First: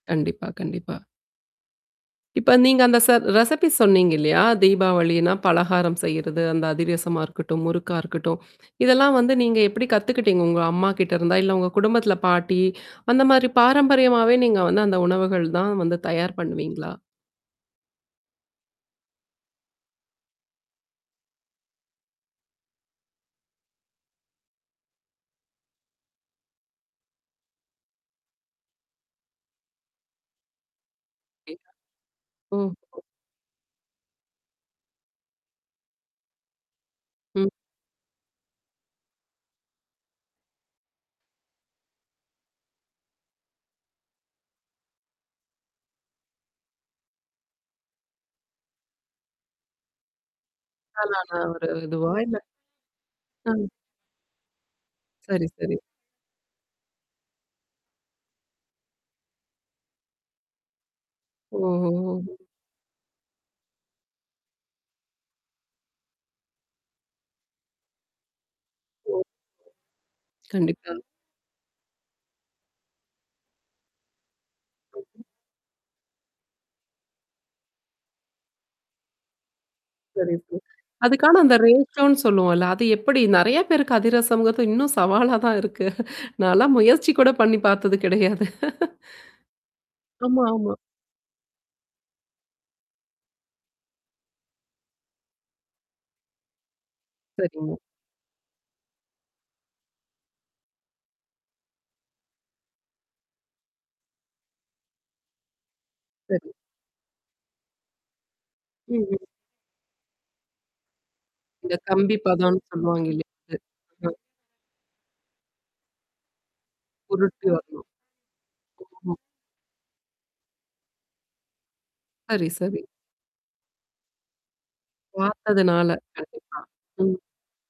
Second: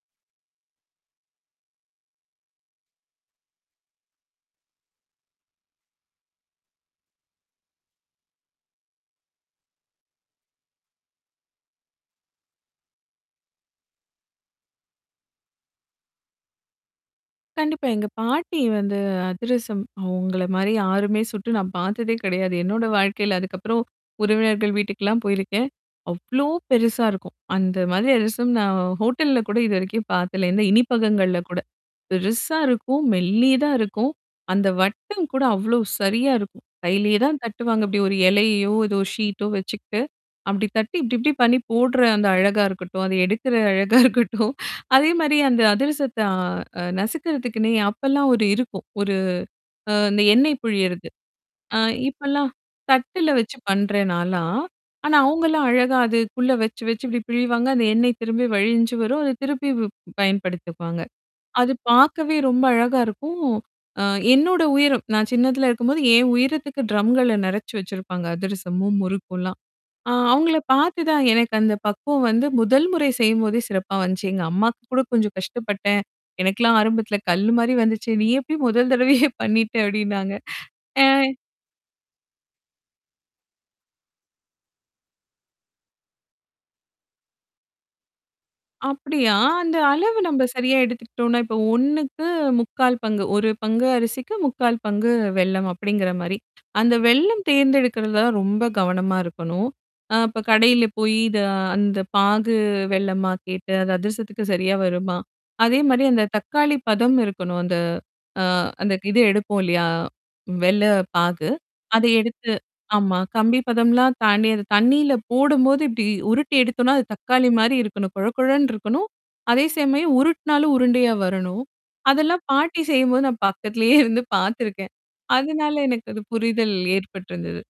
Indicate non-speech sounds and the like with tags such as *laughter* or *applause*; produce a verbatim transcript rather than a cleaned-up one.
கண்டிப்பா, கண்டிப்பா. இப்ப நீங்க அந்த ச ரெசபி சொன்னீங்க இல்லையா? தீபாவளின்னா பலகாரம் செய்றது, அந்த அதிரசமா இருக்கட்டும், முறுக்கா இருக்கட்டும். *inhales* இதெல்லாம் வந்து நீங்க எப்படி கத்துக்கிட்டீங்க? உங்க அம்மாகிட்ட இருந்தா? இல்ல உங்க குடும்பத்துல பாட்டி, *inhales* அந்த மாரி பாரம்பரியமாவே நீங்க வந்து அந்த உணவுகள் தான் வந்து தயார் பண்ணுவீங்களா? கண்டிப்பா. எங்க பாட்டி வந்து அதிரசம் அவங்கள மாரி யாருமே சுட்டு நான் பாத்ததே கிடையாது. என்னோட வாழ்க்கையில அதுக்கப்புறம் உறவினர்கள் வீட்டுக்கெல்லாம் போயிருக்கேன். அவ்ளோ பெருசா இருக்கும். அந்த மாதிரி அதிரசம் நான் ஹோட்டல்ல கூட இதுவரைக்கும் பார்த்தல இந்த இனிப்பகங்கள்ல கூட. *unintelligible* பெருசா ம். இருக்கும். மெல்லிதா இருக்கும். அந்த வட்டம் கூட அவ்ளோ சரியா இருக்கும். கையிலயே தான் ம். தட்டுவாங்க. இப்டி ஒரு எலையையோ ஏதோ ஷீட்டோ வச்சுக்கிட்டு. அப்டி தட்டி இப்டி, இப்டி பண்ணி போடுற அந்த அழகா இருக்கட்டும், அத எடுக்கற அழகா இருக்கட்டும். அதே மாரி அந்த அதிரசத்த அ நசுக்குறதுக்குன்னே அப்பல்லாம் ஒரு இருக்கும். ஒரு அந்த அ எண்ணெய் புழியிறது. ஆனா நான் ஒரு ஆ இது வாயல இப்பல்லாம். தட்டல வச்சு அம். பண்றேன் நாலாம். ஆனா, சரி, அவங்கலாம் சரி. அழகா அதுக்குள்ள வச்சு, வச்சு இப்டி பிழிவாங்க, அந்த எண்ணெய் திரும்பி வழிஞ்சு வரும். அத திருப்பி பயன்படுத்துக்குவாங்க. அது பாக்கவே ஓ! ரொம்ப அழகா இருக்கும். அ என்னோட உயிரம். நான் சின்னதல இருக்கும்போது என் உயிரத்துக்கு ட்ரம்கள நிறச்சு வச்சிருப்பாங்க. அதிரசமும், ஓ. முறுக்கும்லாம். ஆ அவுங்கள கண்டிப்பா. பாத்து தான் எனக்கு அந்த பக்குவம் வந்து முதல் முறை செய்யும்போதே சிறப்பா வந்துச்சு. எங்க அம்மாக்கு கூட, "கொஞ்சம் கஷ்டப்பட்டேன். எனக்குெல்லாம் ஆரம்பத்தல கல்லு மாரி வந்துச்சு. நீ எப்டி முதல் தடவையே பண்ணிட்ட?" அப்படின்னாங்க. சரிங்க. ஆ. அதுக்கான அந்த *unintelligible* சொல்லுவோம்ல்ல. அது எப்படி நெறைய பேருக்கு அதிரசம்கிறது இன்னும் சவாலா தான் இருக்கு. நான்ல்லாம் முயற்சி கூட பண்ணி பாத்தது கிடையாது. அப்படியா, அந்த அளவு நம்ப ஆமா, ஆமா. சரியா எடுத்துக்கிட்டோம்னா, இப்போ ஓண்ணுக்கு முக்கால் பங்கு, ஒரு பங்கு அரிசிக்கு, முக்கால் பங்கு வெல்லம் அப்படிங்கிற மாரி. அந்த வெல்லம் சரிங்க. தேர்ந்தெடுக்கிறது தான் ரொம்ப கவனமா இருக்கணும். அ அப்ப கடையில போயி இத அந்த பாகு வெல்லமா கேட்டு, அந்த அதிரசத்துக்கு சரியா வருமா? அதே மாரி அந்த சரி. தக்காளி பதம் இருக்கணும் அந்த அ அந்த இது ம்ஹ்ம். எடுப்போம் இல்லையா? வெல்ல பாகு. இந்த அத கம்பி எடுத்து பதன்னு சொல்லுவாங்க ஆமா இல்ல இது கம்பி பதம்லாம் *unintelligible* தாண்டி, அது தண்ணீல போடும்போது இப்டி உருட்டி எடுத்தோனா அது உருட்டு தக்காளி மாரி வரணும். இருக்கணும். கொழகழன்னு இருக்கணும். *unintelligible* அதே சமயம் உருட்னாலும் உருண்டையா வரணும். அதெல்லாம் சரி, சரி. பாட்டி செய்யும்போது நான் பக்கத்திலேயே இருந்து பாத்துருக்கேன். அதனால பாத்ததுனால எனக்கு அது கண்டிப்பா. புரிதல் ம். ஏற்பட்டிருந்தது.